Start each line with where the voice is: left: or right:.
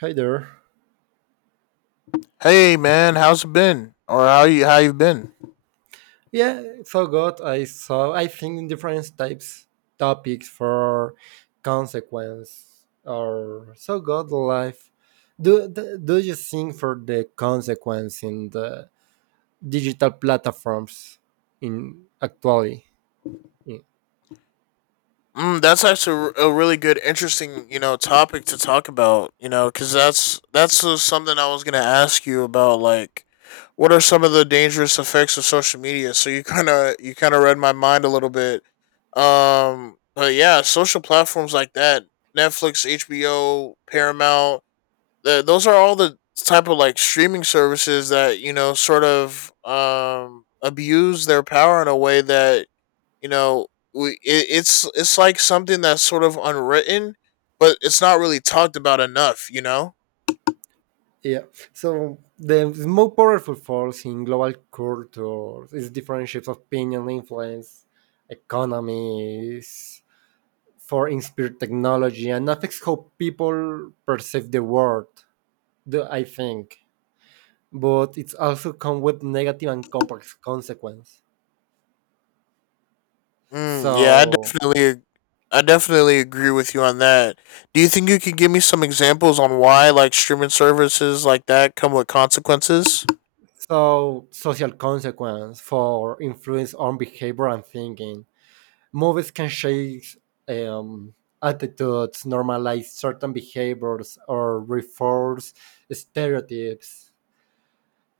right: Hi there.
left: Hey man, how's it been? Or how you been?
right: Yeah, so good. I saw, I think, different types topics for consequence or so good life. Do you think for the consequence in the digital platforms in actually? Yeah.
left: Mm, that's actually a really good, interesting, you know, topic to talk about. You know, because that's something I was gonna ask you about. Like, what are some of the dangerous effects of social media? So you kind of read my mind a little bit. But yeah, social platforms like that, Netflix, HBO, Paramount, those are all the type of like streaming services that you know sort of abuse their power in a way that you know we it's like something that's sort of unwritten but it's not really talked about enough.
right: Yeah. So the more powerful force in global culture is different shapes of opinion, influence, economies, for inspired technology and affects how people perceive the world, I think. But it's also come with negative and complex consequence.
left: Mm, yeah, i
right: So,
left: definitely i definitely agree with you on that. Do you think you could give me some examples on why like streaming services like that come with consequences?
right: so social consequence for influence on behavior and thinking. Movies can shape um, attitudes, normalize certain behaviors, or reinforce stereotypes.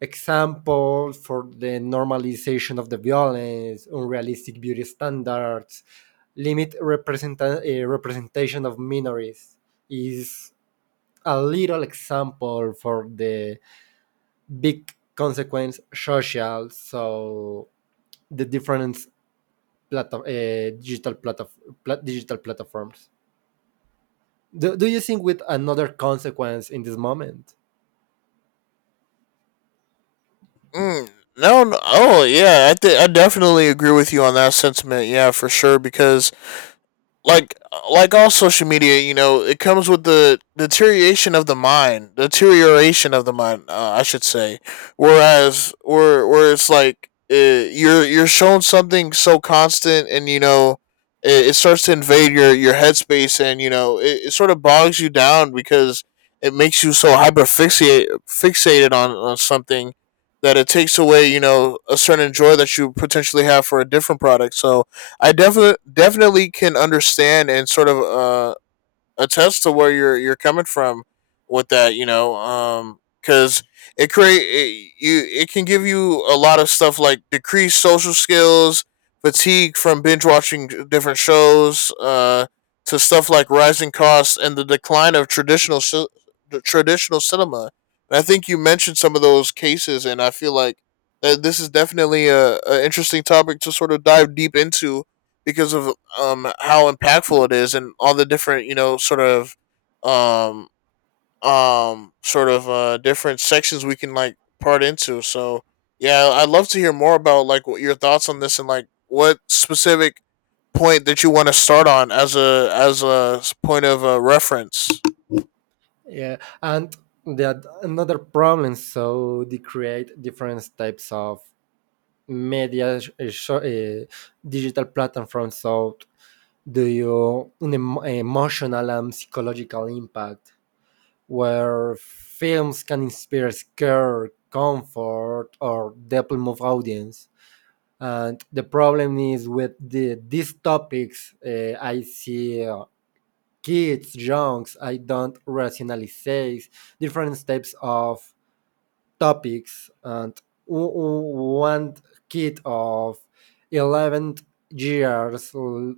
right: Example for the normalization of the violence, unrealistic beauty standards, limit representation of minorities is a little example for the big consequence social. So the different plat- uh, digital plat- digital platforms. Do you think with another consequence in this moment?
left: Mm, no, no. Oh, yeah. I definitely agree with you on that sentiment. Yeah, for sure. Because like like all social media, you know, it comes with the deterioration of the mind, deterioration of the mind, I should say. Whereas, where it's like you're shown something so constant, and you know, it starts to invade your headspace, and you know, it sort of bogs you down because it makes you so hyperfixate fixated on something that it takes away, you know, a certain joy that you potentially have for a different product. So I definitely definitely can understand and sort of attest to where you're coming from with that, you know, because it, you it can give you a lot of stuff like decreased social skills, fatigue from binge watching different shows, to stuff like rising costs and the decline of the traditional cinema. And I think you mentioned some of those cases, and I feel like that this is definitely a interesting topic to sort of dive deep into because of how impactful it is and all the different you know um sort of different sections we can like part into. So yeah, I'd love to hear more about like what your thoughts on this and like what specific point that you want to start on as a point of reference.
right: Yeah, and that another problem. So they create different types of media, sh- uh, sh- uh, digital platform. So the emotional and psychological impact, where films can inspire scare, comfort, or deeply move audience. And the problem is with these topics, I see kids, youngs. I don't rationalize different types of topics. And one kid of 11 years l-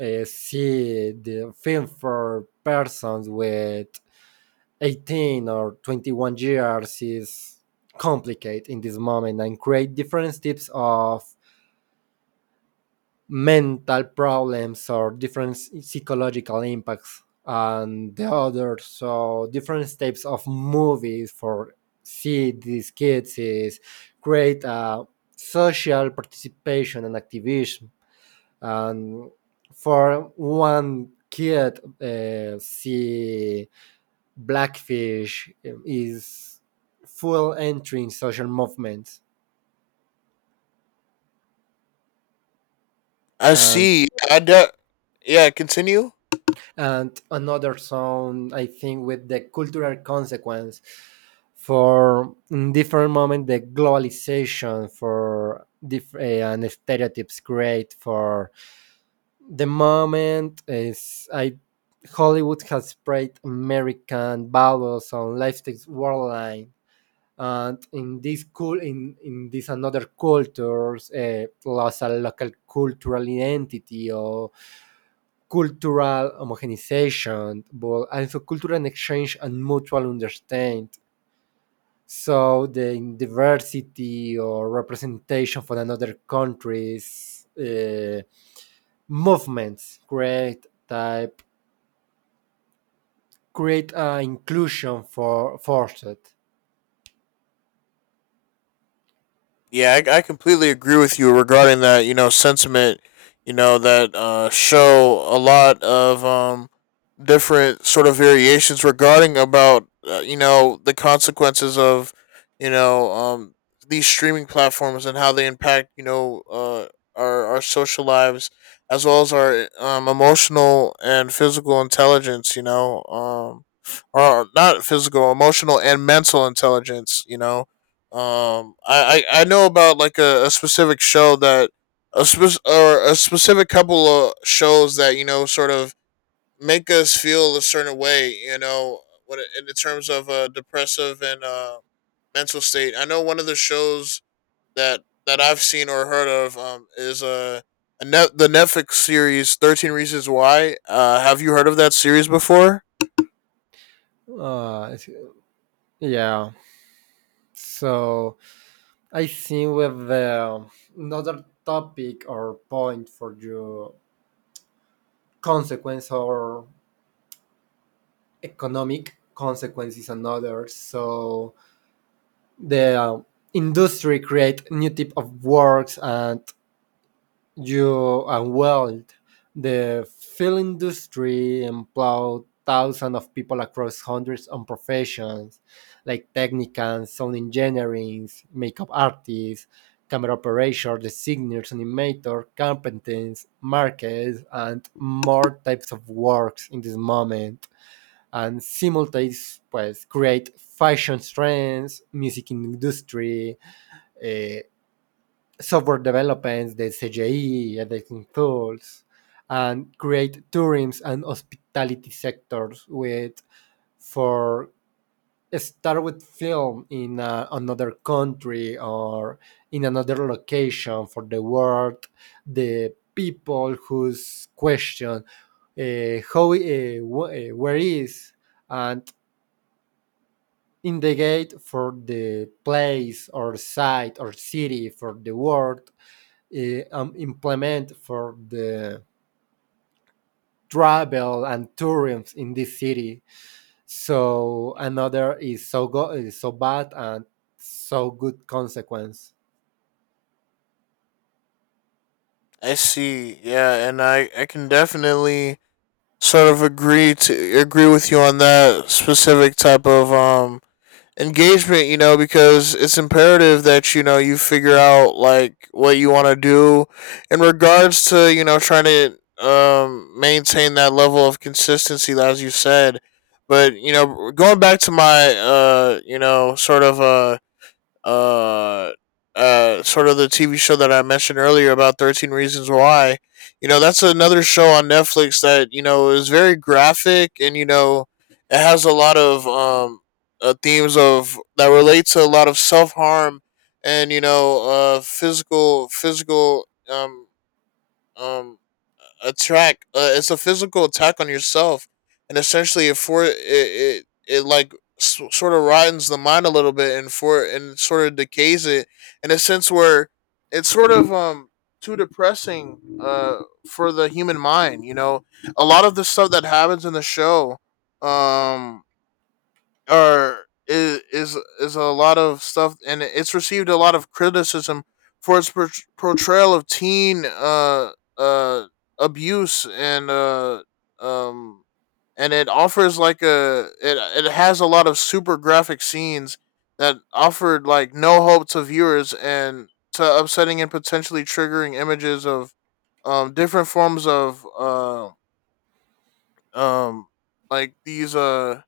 right: uh, see the film for persons with 18 or 21 years is complicated in this moment and create different types of mental problems or different psychological impacts and the other so different types of movies for see these kids is create a social participation and activism and for one kid see blackfish is full entry in social movements
left: I
right: and
left: see I de- Yeah, continue.
right: and another song I think with the cultural consequence for in different moment the globalization for and stereotypes create for the moment is I hollywood has spread american values on lifestyles worldline and in this cool in this another cultures lost a local cultural identity or cultural homogenization, but also cultural exchange and mutual understanding. So the diversity or representation from another countries movements create type create inclusion for forced.
left: Yeah, I completely agree with you regarding that. You know, sentiment. You know that show a lot of different sort of variations regarding about you know the consequences of you know these streaming platforms and how they impact you know our social lives as well as our emotional and physical intelligence. You know, or not physical, emotional and mental intelligence. You know, I know about like a specific show that a specific couple of shows that you know sort of make us feel a certain way. You know, when it, in the terms of depressive and mental state. I know one of the shows that I've seen or heard of is a net the Netflix series 13 Reasons Why. Have you heard of that series before?
right: Uh, yeah. So I think with the another topic or point for you consequence or economic consequences and others. So the industry create new type of works and you and world. The film industry employed thousands of people across hundreds of professions like technicians, sound engineering, makeup artists, camera operators, designers, animators, carpenters, markets, and more types of works in this moment and simultaneously pues, create fashion trends, music industry, eh, software developments, the CGI, editing tools, and create tourism and hospitality sectors with for start with film in another country or in another location for the world the people whose question where is and Indicate for the place or site or city for the world implement for the travel and tourism in this city so another is is so bad and so good consequence
left: I see. Yeah, and I can definitely agree with you on that specific type of engagement, you know, because it's imperative that you know you figure out like what you want to do in regards to you know trying to maintain that level of consistency as you said. But you know, going back to my you know uh, sort of the TV show that I mentioned earlier about 13 Reasons Why. You know, that's another show on Netflix that, you know, is very graphic and, you know, it has a lot of themes of that relate to a lot of self harm and, you know, physical, um attack. It's a physical attack on yourself, and essentially it, it like sort of rottens the mind a little bit and for and sort of decays it in a sense where it's sort of too depressing for the human mind. You know, a lot of the stuff that happens in the show um or is a lot of stuff, and it's received a lot of criticism for portrayal of teen uh abuse um and it offers like a it it has a lot of super graphic scenes that offered like no hope to viewers and to upsetting and potentially triggering images of different forms of um like these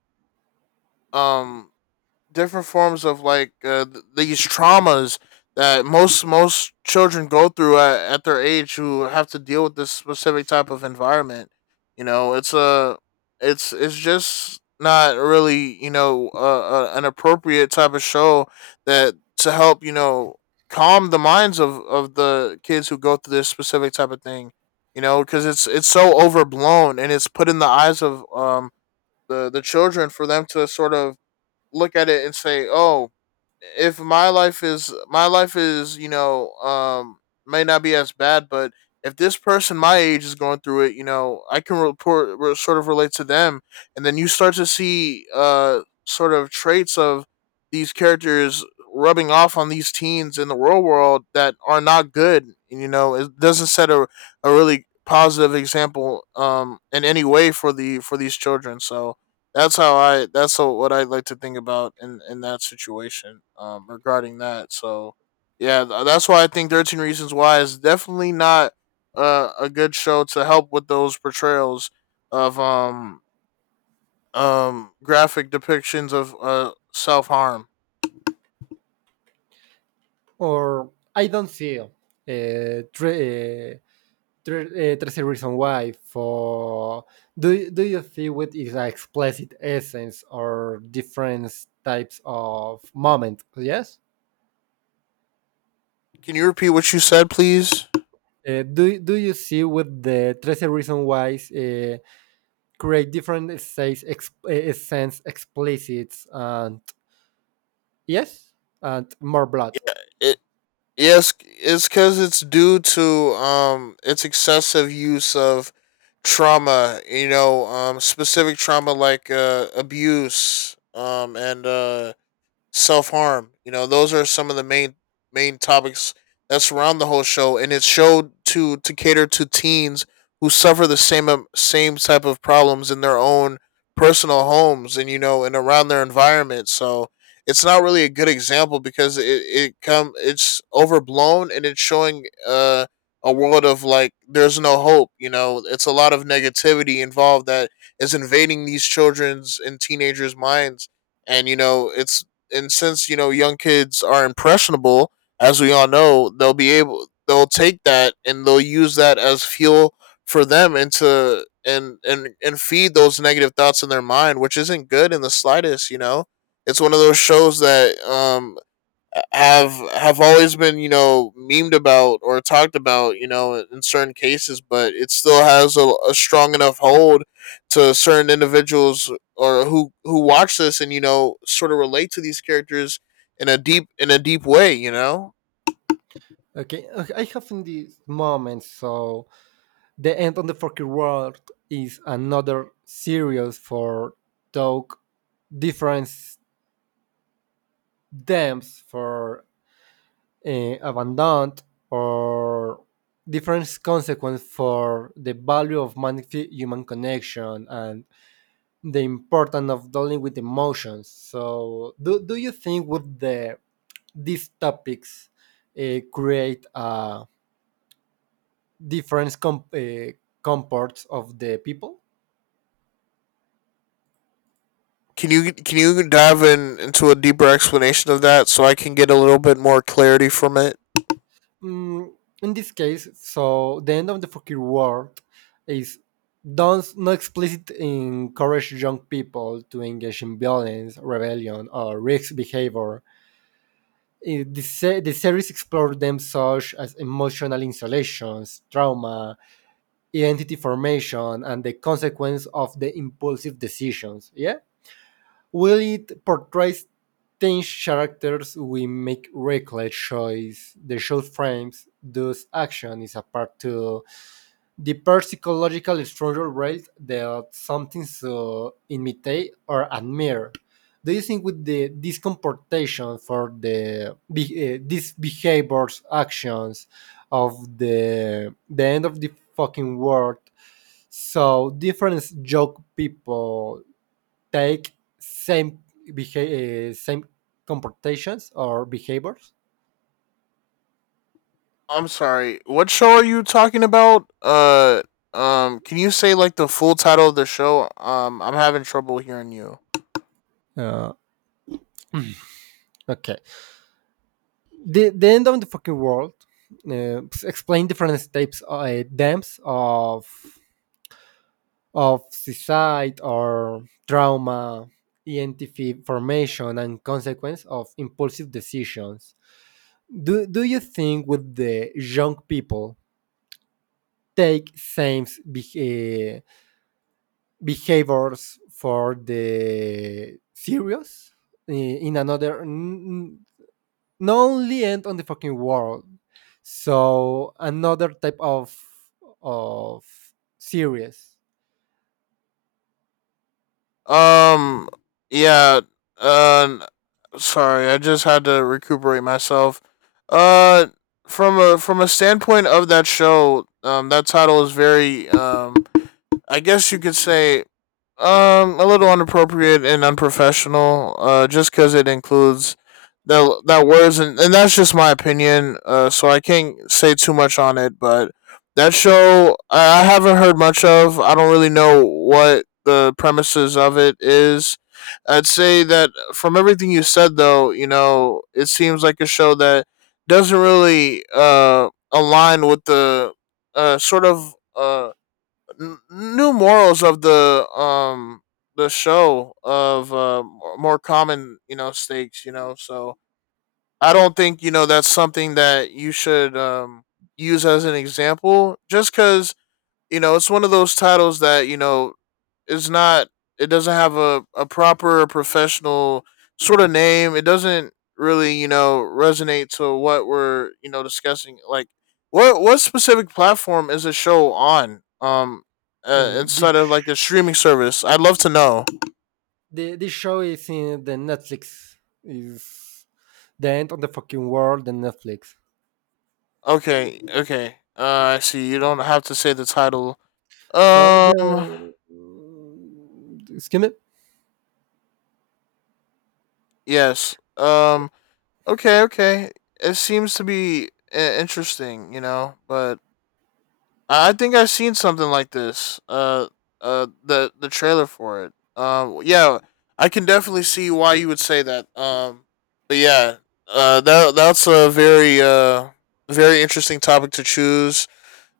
left: um different forms of like these traumas that most children go through at their age who have to deal with this specific type of environment. You know, it's just not really you know an appropriate type of show that to help you know calm the minds of the kids who go through this specific type of thing. You know, because it's so overblown and it's put in the eyes of the children for them to sort of look at it and say, "Oh, if my life is my life is, you know, may not be as bad, but if this person my age is going through it, you know, I can sort of relate to them." And then you start to see sort of traits of these characters rubbing off on these teens in the real world that are not good. You know, it doesn't set a really positive example in any way for the for these children. So, That's how, what I like to think about in that situation. Regarding that, so yeah, that's why I think 13 Reasons Why is definitely not a good show to help with those portrayals of graphic depictions of self harm.
right: or I don't see 13 Reasons Why for do you see with its explicit essence or different types of moment? Yes.
left: Can you repeat what you said, please?
right: Do you see with the 13 Reasons Why create different essence explicit and yes, and more blood?
left: Yeah, it yes, it's because it's due to its excessive use of trauma. You know, specific trauma like abuse, and self harm. You know, those are some of the main topics that surround the whole show, and it's showed to cater to teens who suffer the same same type of problems in their own personal homes and you know and around their environment. So it's not really a good example because it's overblown and it's showing a world of like there's no hope. You know, it's a lot of negativity involved that is invading these children's and teenagers minds, and you know it's and since you know young kids are impressionable, as we all know, they'll be able they'll take that and they'll use that as fuel for them into and feed those negative thoughts in their mind, which isn't good in the slightest. You know, it's one of those shows that have always been you know memed about or talked about you know in certain cases but it still has a strong enough hold to certain individuals or who watch this and you know sort of relate to these characters in a deep way, you know.
right: Okay, I have in this moment, so the end on the fucking world is another series for talk difference dams for abandoned or different consequence for the value of human connection and the importance of dealing with emotions. So, do you think would the these topics create a different comports of the people?
left: Can you can you dive in into a deeper explanation of that so I can get a little bit more clarity from it?
right: Mm, in this case, so the end of the fucking world is don't not explicit encourage young people to engage in violence, rebellion, or risk behavior. The, the series explores them such as emotional installations, trauma, identity formation, and the consequence of the impulsive decisions. Yeah, Will it portrays ten characters we make reckless choice. The show frames those action is a part to the psychological structure rate that something to imitate or admire. Do you think with the this comportation for the these behaviors actions of the end of the fucking world so different joke people take same same comportations or behaviors.
left: I'm sorry. What show are you talking about? Can you say like the full title of the show? I'm having trouble hearing you.
right: Uh, okay. The end of the fucking world uh, explain different types of dams of suicide or trauma, ENTP formation, and consequence of impulsive decisions. Do you think would the young people take behaviors for the series in another not only end on the fucking world so another type of of series
left: Um, yeah. Uh, sorry. I just had to recuperate myself. Uh, from a standpoint of that show, that title is very I guess you could say a little inappropriate and unprofessional. Just because it includes that words and that's just my opinion. So I can't say too much on it. But that show I haven't heard much of. I don't really know what the premises of it is. I'd say that from everything you said, though, you know, it seems like a show that doesn't really align with the uh sort of uh new morals of the show of more common you know stakes. You know, so I don't think you know that's something that you should use as an example just because you know it's one of those titles that you know is not it doesn't have a proper professional sort of name. It doesn't really, you know, resonate to what we're, you know, discussing. Like what specific platform is the show on?
right: This
left: Instead of like a streaming service. I'd love to know.
right: this show is in the netflix is the end on the fucking world and netflix
left: Okay, okay. I see. You don't have to say the title.
right: so
left: Um
right: the excuse
left: yes. Okay, okay. It seems to be interesting, you know, but I think I've seen something like this. The trailer for it. Yeah, I can definitely see why you would say that. But yeah, that's a very very interesting topic to choose.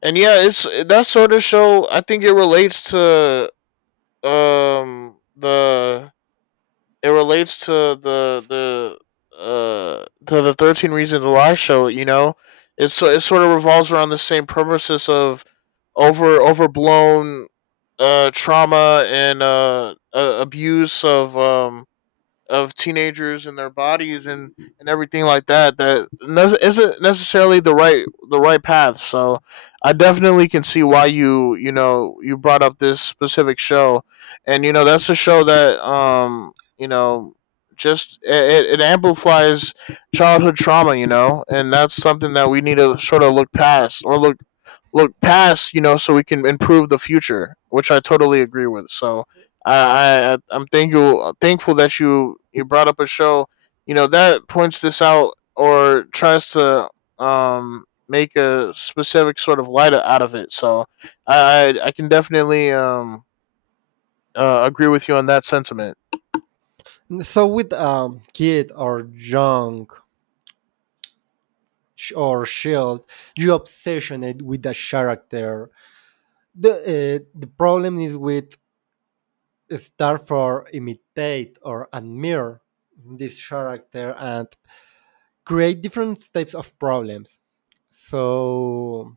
left: And yeah, it's that sort of show. I think it relates to the it relates to the 13 reasons why show. You know, it sort of revolves around the same purposes of overblown trauma and abuse of teenagers and their bodies, and everything like that that not necessarily the right path. So I definitely can see why you brought up this specific show, and you know that's a show that you know just it amplifies childhood trauma, you know, and that's something that we need to sort of look past, or look look past, you know, so we can improve the future, which I totally agree with. So I'm thankful that you brought up a show, you know, that points this out or tries to make a specific sort of light out of it. So I can definitely agree with you on that sentiment.
right: me so with kid or young sh- or shield you obsessioned with the character the the problem is with start for imitate or admire this character and create different types of problems so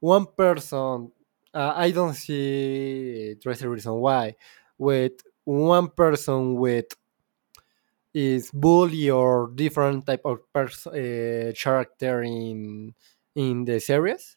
right: one person I don't see there's a reason why with one person with is bully or different type of character in the series?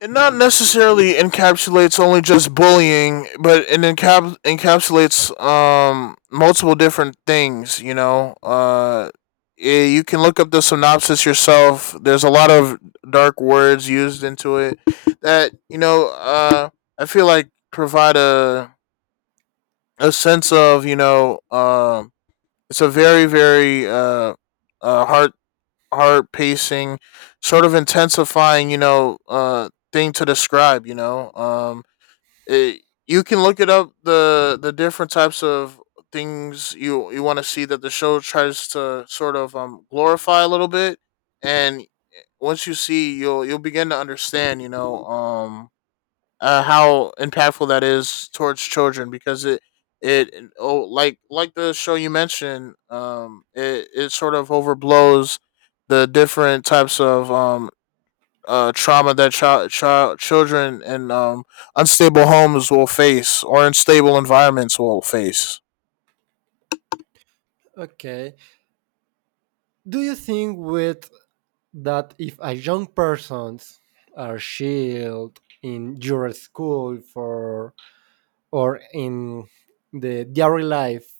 left: It not necessarily encapsulates only just bullying, but it encapsulates multiple different things. You know, you can look up the synopsis yourself. There's a lot of dark words used into it that you know. I feel like provide a sense of you know. It's a very hard heart pacing, sort of intensifying, you know, thing to describe. You know, it, you can look it up the different types of things you you want to see that the show tries to sort of glorify a little bit, and once you see, you'll begin to understand. You know, how impactful that is towards children because it oh, like the show you mentioned, it sort of overblows the different types of trauma that children in unstable homes will face, or unstable environments will face.
right: Okay. Do you think with that if a young persons are shield in your school for or in the daily life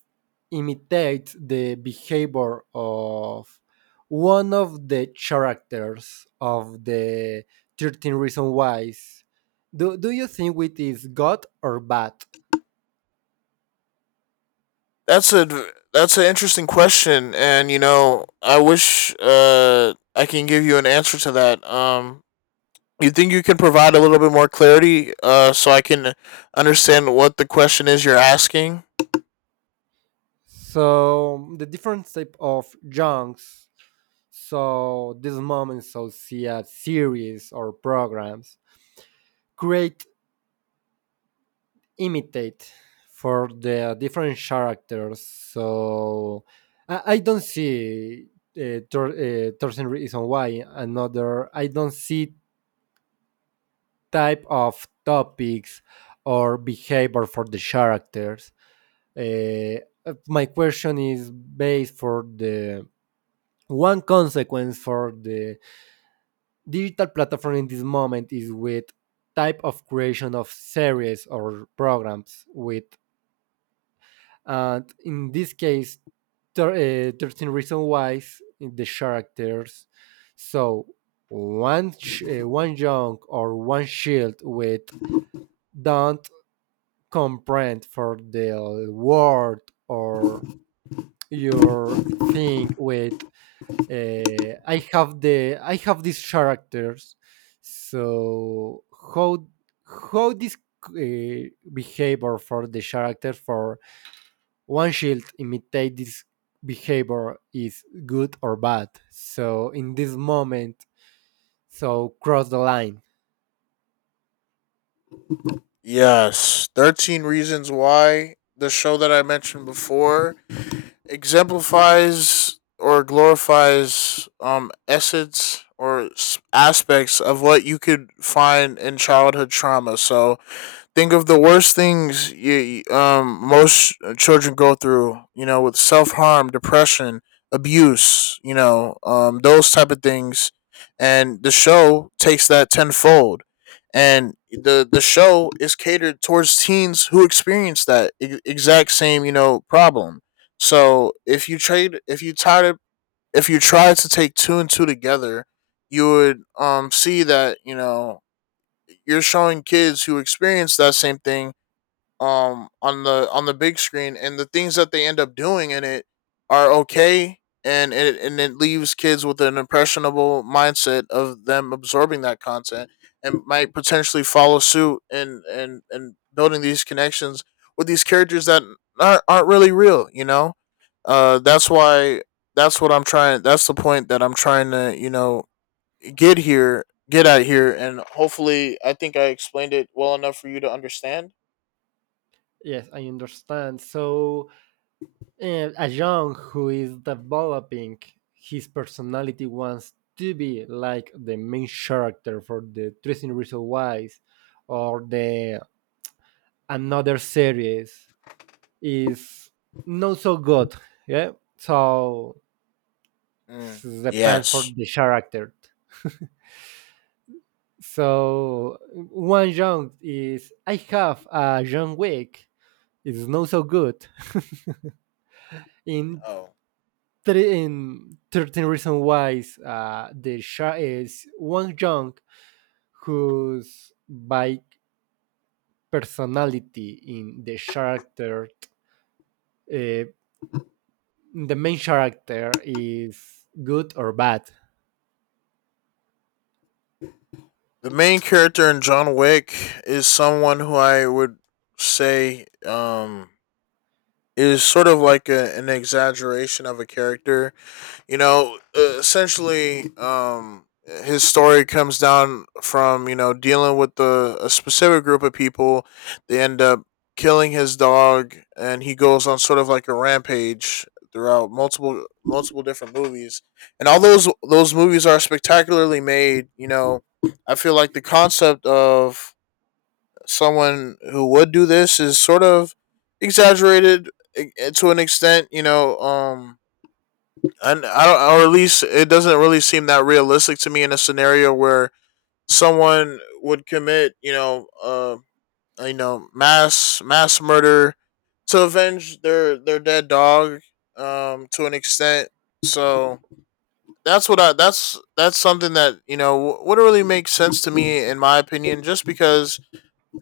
right: imitates the behavior of one of the characters of the 13 reasons whys do you think it is good or bad
left: That's a that's an interesting question, and you know I wish I can give you an answer to that. You think you can provide a little bit more clarity, so I can understand what the question is you're asking?
right: so the different type of junks so this moment so see a series or programs great imitate for the different characters. So I don't see Thorsten reason why another. I don't see type of topics or behavior for the characters. My question is based for the one consequence for the digital platform in this moment is with type of creation of series or programs with And in this case, 13 Reasons Why, the characters. So one young or one shield with don't comprehend for the word or your thing with I have these characters. So how how this behavior for the character for one shield imitate this behavior is good or bad. So in this moment, so cross the line.
left: Yes. 13 Reasons Why, the show that I mentioned before, exemplifies or glorifies, essence or aspects of what you could find in childhood trauma. So think of the worst things you, most children go through, you know, with self-harm, depression, abuse, you know, those type of things. And the show takes that tenfold, and the show is catered towards teens who experience that exact same, you know, problem. So if you try to, if you try to take two and two together, you would see that, you know, you're showing kids who experience that same thing on the big screen, and the things that they end up doing in it are okay. And it leaves kids with an impressionable mindset of them absorbing that content, and might potentially follow suit, and building these connections with these characters that aren't really real, you know. That's why, that's the point that I'm trying to, you know, get here get at here. And hopefully I think I explained it well enough for you to understand.
right: Yes, I understand. So a young who is developing his personality wants to be like the main character for the Dressing Reason Wise or the another series is not so good. Yeah, so
left: Mm.
right: depend for
left: Yes.
right: the character. So one junk is I have a junk week. It's not so good. in
left: Oh.
right: three, in 13 reasons why the shark is one junk whose by personality in the character uh, the main character is good or bad.
left: The main character in John Wick is someone who I would say is sort of like a, an exaggeration of a character, you know, essentially, his story comes down from, you know, dealing with the, a specific group of people. They end up killing his dog, and he goes on sort of like a rampage throughout multiple different movies. And all those movies are spectacularly made. You know, I feel like the concept of someone who would do this is sort of exaggerated, to an extent. You know, and I don't, or at least it doesn't really seem that realistic to me in a scenario where someone would commit, you know, mass murder to avenge their dead dog, to an extent. So that's what I, that's something that you know would not really make sense to me in my opinion, just because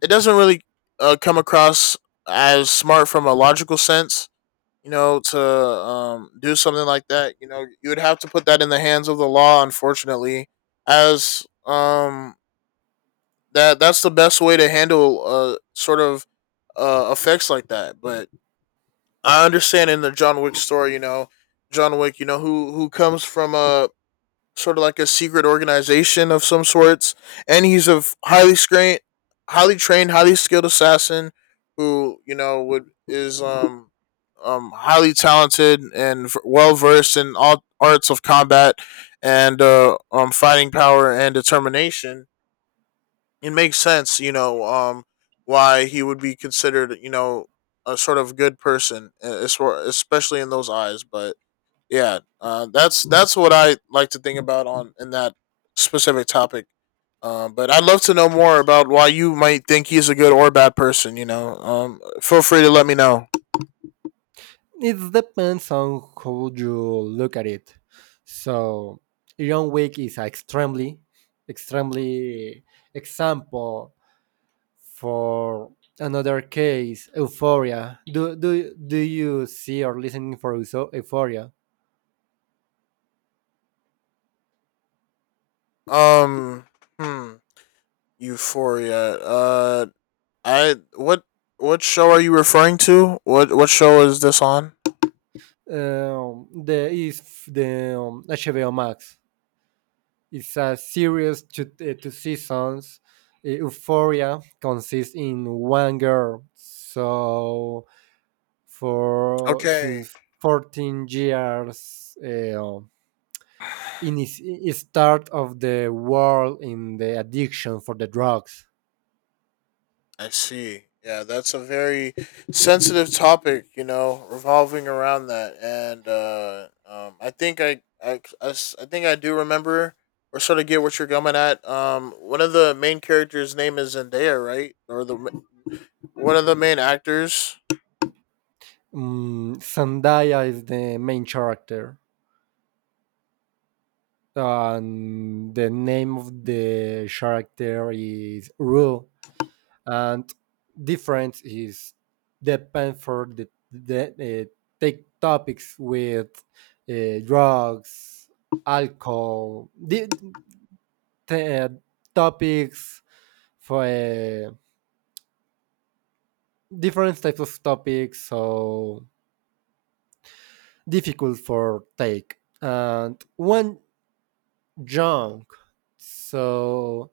left: it doesn't really come across as smart from a logical sense, you know, to do something like that. You know, you would have to put that in the hands of the law, unfortunately, as that's the best way to handle, sort of effects like that. But I understand in the John Wick story, you know, John Wick, you know, who comes from a sort of like a secret organization of some sorts, and he's a highly trained, highly skilled assassin who you know would is highly talented and well versed in all arts of combat, and fighting power and determination. It makes sense, you know, why he would be considered, you know, a sort of good person, especially in those eyes. But yeah, that's what I like to think about on in that specific topic. But I'd love to know more about why you might think he's a good or bad person, you know. Feel free to let me know.
right: It depends on how you look at it. So Iron Week is an extremely, extremely example for another case, Euphoria. Do you see or listening for Euphoria?
left: um hmm, Euphoria, I what show are you referring to, what show is this on?
right: The is the HBO Max. It's a series to two seasons. Euphoria consists in one girl, so for so
left: Okay.
right: 14 years, in the start of the world in the addiction for the drugs.
left: I see. Yeah, that's a very sensitive topic, you know, revolving around that. And I think I I think I do remember or sort of get what you're coming at. One of the main characters' name is Zendaya, right? Or one of the main actors.
right: Zendaya is the main character, and the name of the character is Rue and difference is depend for the take topics with drugs, alcohol, di- t- uh, topics for different types of topics, so difficult for take. And one junk. So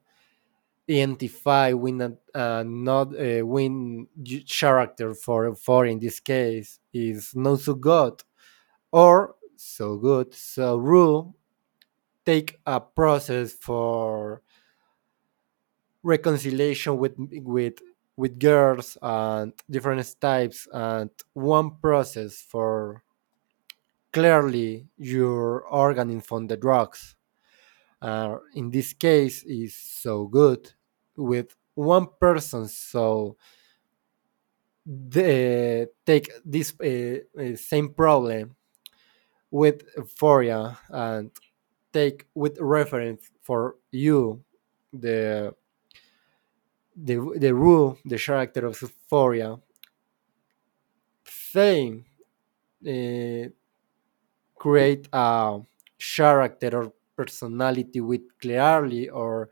right: identify with an, not win character for in this case is not so good or so good, so rule take a process for reconciliation with girls and different types and one process for clearly your organ from the drugs. In this case is so good with one person so they take this same problem with euphoria and take with reference for you the the, the rule, the character of Euphoria, saying uh, create a character or personality with clearly or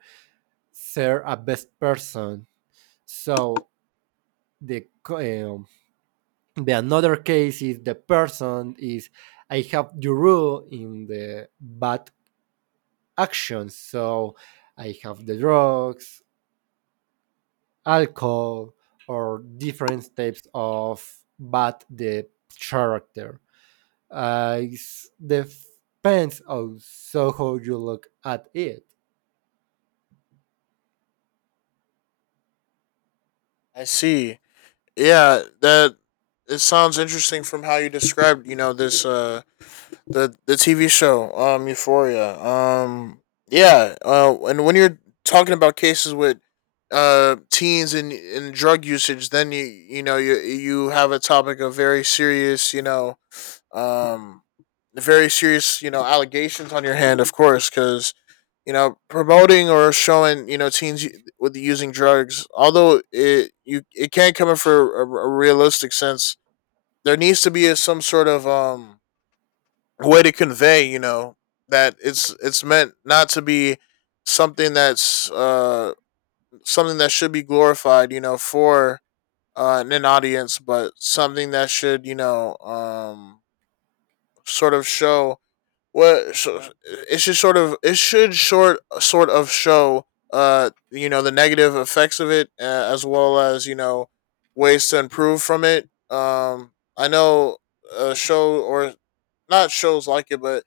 right: ser a best person. So the um, the another case is the person is I have the rule in the bad actions. So I have the drugs, alcohol or different types of bad the character. It depends on so how you look at it.
left: I see. Yeah, that it sounds interesting from how you described. You know this. The TV show, Euphoria. Yeah. And when you're talking about cases with teens and drug usage, then you you have a topic of very serious, you know, um, very serious, you know, allegations on your hand, of course, because you know promoting or showing, you know, teens with using drugs, although it, you, it can't come in for a realistic sense. There needs to be a, some sort of way to convey, you know, that it's meant not to be something that's something that should be glorified, you know, for an audience, but something that should, you know, sort of show what so it should sort of it should short sort of show you know the negative effects of it, as well as you know ways to improve from it. I know a show, or not shows like it, but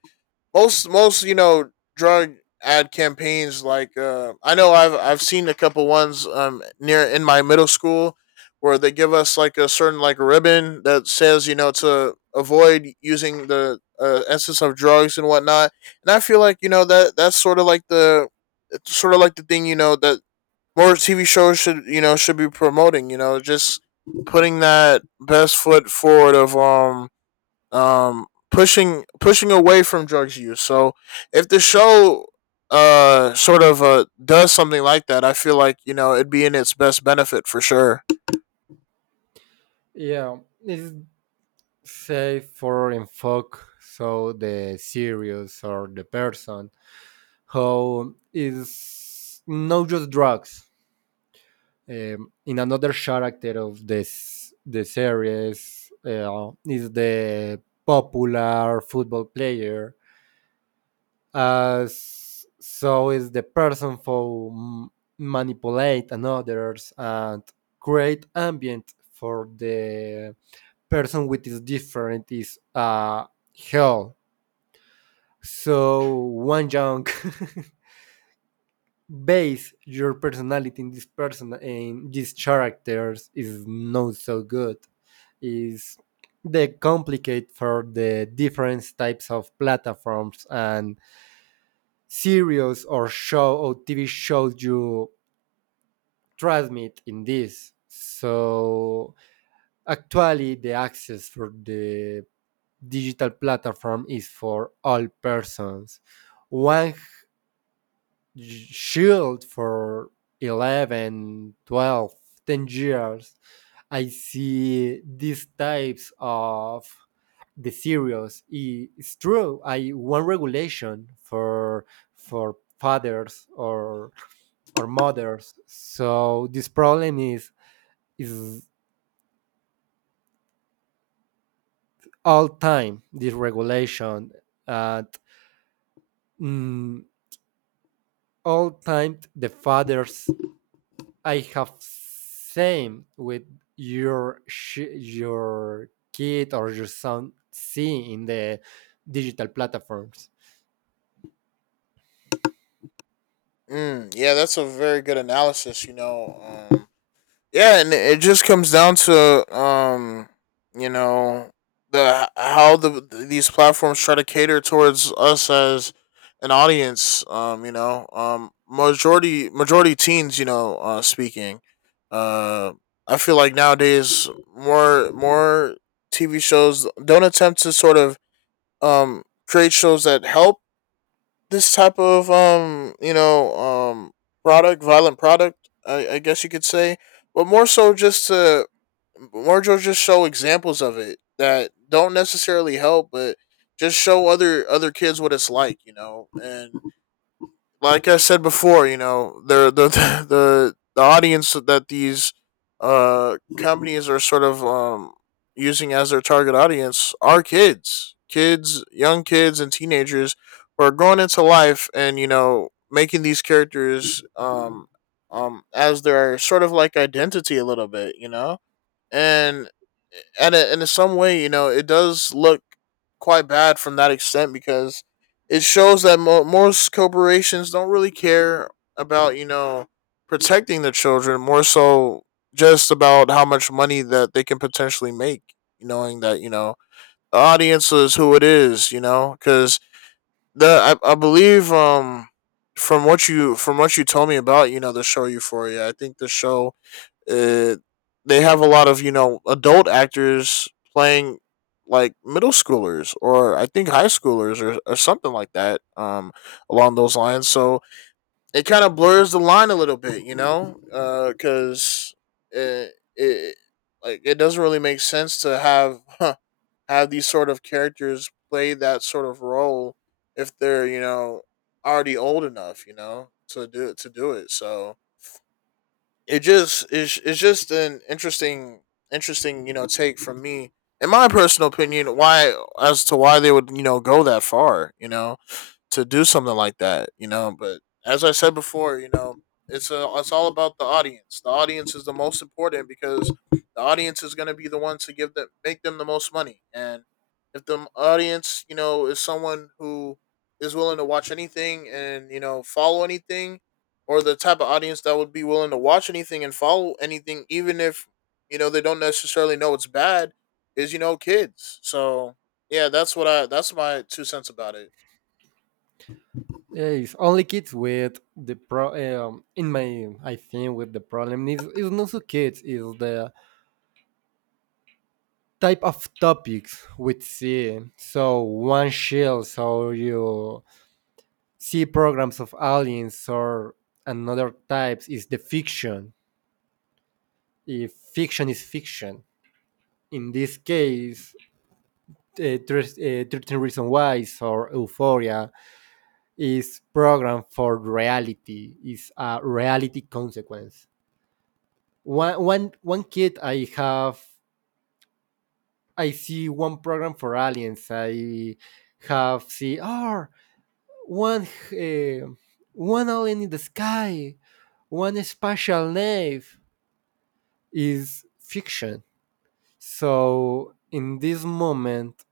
left: most you know drug ad campaigns like, I know I've seen a couple ones near in my middle school where they give us like a certain like ribbon that says you know to avoid using the, essence of drugs and whatnot, and I feel like you know that that's sort of like the it's sort of like the thing you know that more TV shows should you know should be promoting you know just putting that best foot forward of pushing away from drugs use. So if the show sort of does something like that, I feel like you know it'd be in its best benefit for sure.
right: Yeah, it's say for in folk, so the series or the person who is not just drugs in another character of this the series is the popular football player, as so is the person who manipulate others and create ambient for the person which is different is hell. So one young base your personality in this person in these characters is not so good. Is they complicate for the different types of platforms and series or show or TV shows you transmit in this. So actually the access for the digital platform is for all persons. One shield for 11, 12, 10 years I see these types of the serials it's true I want regulation for fathers or mothers so this problem is is all time this regulation at mm, all time the fathers I have same with your kid or your son see in the digital platforms.
left: Mm, yeah, that's a very good analysis. You know, um, yeah, and it just comes down to, you know, the how the these platforms try to cater towards us as an audience. You know, majority teens. You know, speaking. Uh, I feel like nowadays more TV shows don't attempt to sort of um create shows that help this type of product violent product I guess you could say, but more so just to more so just show examples of it that don't necessarily help but just show other kids what it's like and like I said before, the the audience that these companies are sort of using as their target audience are kids, kids, young kids, and teenagers who are going into life and you know making these characters as their sort of like identity a little bit, you know, and and in some way, you know, it does look quite bad from that extent because it shows that most corporations don't really care about you know protecting their children, more so just about how much money that they can potentially make, knowing that you know the audience is who it is, you know, because I believe from what you told me about you know the show Euphoria, I think the show uh, they have a lot of you know adult actors playing like middle schoolers or I think high schoolers, or something like that, along those lines. So it kind of blurs the line a little bit, cuz it like it doesn't really make sense to have have these sort of characters play that sort of role if they're you know already old enough you know to do it. So it just is. It's just an interesting you know take from me, in my personal opinion, why as to why they would you know go that far you know to do something like that, you know. But as I said before, you know, it's all about the audience. The audience is the most important because the audience is going to be the ones to give them make them the most money. And if the audience, you know, is someone who is willing to watch anything and you know follow anything, or the type of audience that would be willing to watch anything and follow anything, even if you know they don't necessarily know it's bad, is you know kids. So yeah, that's what I that's my two cents about it.
right: Eh, It's only kids with the pro. In my, I think with the problem is not so kids is the type of topics we see. So one shield, so you see programs of aliens or another types is the fiction. If fiction is fiction, in this case, 13 Reasons Why or Euphoria is programmed for reality, is a reality consequence. One kid I have, I see one program for aliens. I have see, oh, one, uh, one alien in the sky, one spatial nave is fiction. So in this moment,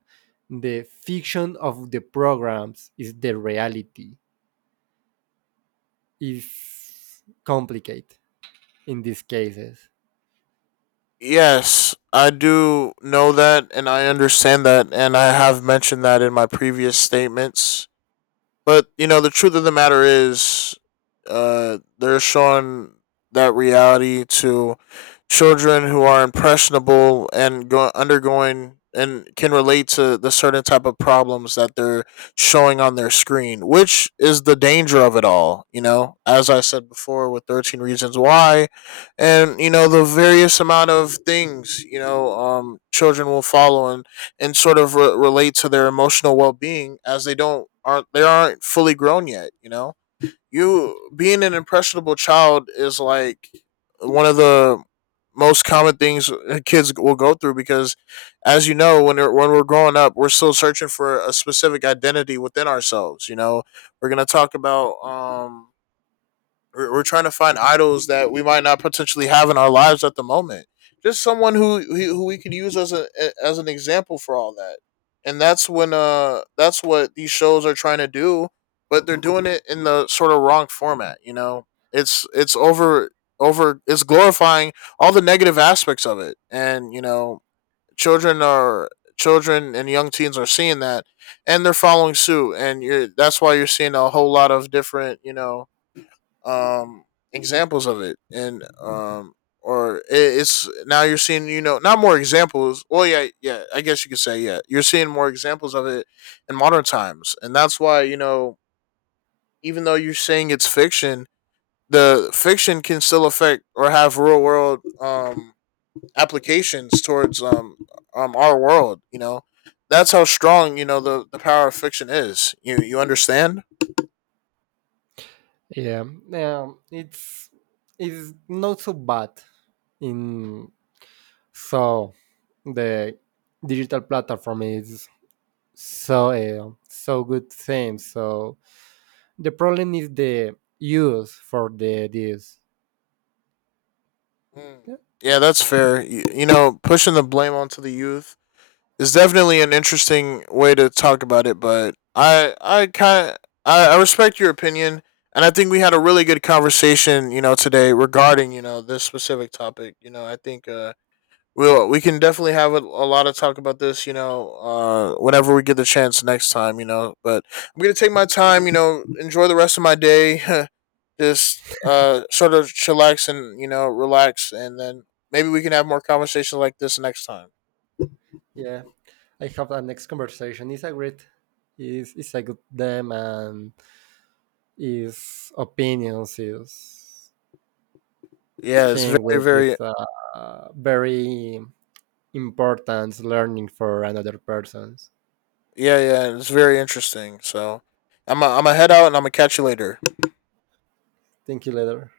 right: the fiction of the programs is the reality is complicated in these cases.
left: Yes, I do know that and I understand that and I have mentioned that in my previous statements, but you know, the truth of the matter is, they're showing that reality to children who are impressionable and undergoing and can relate to the certain type of problems that they're showing on their screen, which is the danger of it all. You know, as I said before, with 13 reasons why, and you know the various amount of things, children will follow and sort of relate to their emotional well-being as they don't aren't fully grown yet, you know. You being an impressionable child is like one of the most common things, kids will go through, because as you know, when we're growing up we're still searching for a specific identity within ourselves, you know. We're going to talk about We're trying to find idols that we might not potentially have in our lives at the moment. Just someone who we could use as a as an example for all that. And that's when that's what these shows are trying to do, but they're doing it in the sort of wrong format, you know. It's over it's glorifying all the negative aspects of it. And, you know, children are children and young teens are seeing that, and they're following suit, and you're that's why you're seeing a whole lot of different, you know, um examples of it, and or it, it's now you're seeing you know not more examples well yeah yeah I guess you could say, yeah, you're seeing more examples of it in modern times. And that's why you know, even though you're saying it's fiction, the fiction can still affect or have real world applications towards our world. You know, that's how strong you know the power of fiction is. You understand?
right: Yeah, um, it's it's not so bad in so the digital platform is so good thing. So the problem is the use for the this.
left: Mm.
right: Yeah,
left: Yeah, that's fair. You know, pushing the blame onto the youth is definitely an interesting way to talk about it. But I kind I respect your opinion, and I think we had a really good conversation, you know, today regarding you know this specific topic. You know, I think we can definitely have a lot of talk about this. You know, whenever we get the chance next time. You know, but I'm gonna take my time, you know, enjoy the rest of my day. Just sort of chillax and you know relax, and then maybe we can have more conversations like this next time.
right: yeah. I have a next conversation. It's a great, is a good them and his opinions is
left: Yeah, it's
right: thing
left: very
right: which is
left: very
right: very important learning for another persons.
left: Yeah, yeah, it's very interesting. So, I'm gonna head out and I'm gonna catch you later.
right: Thank you later.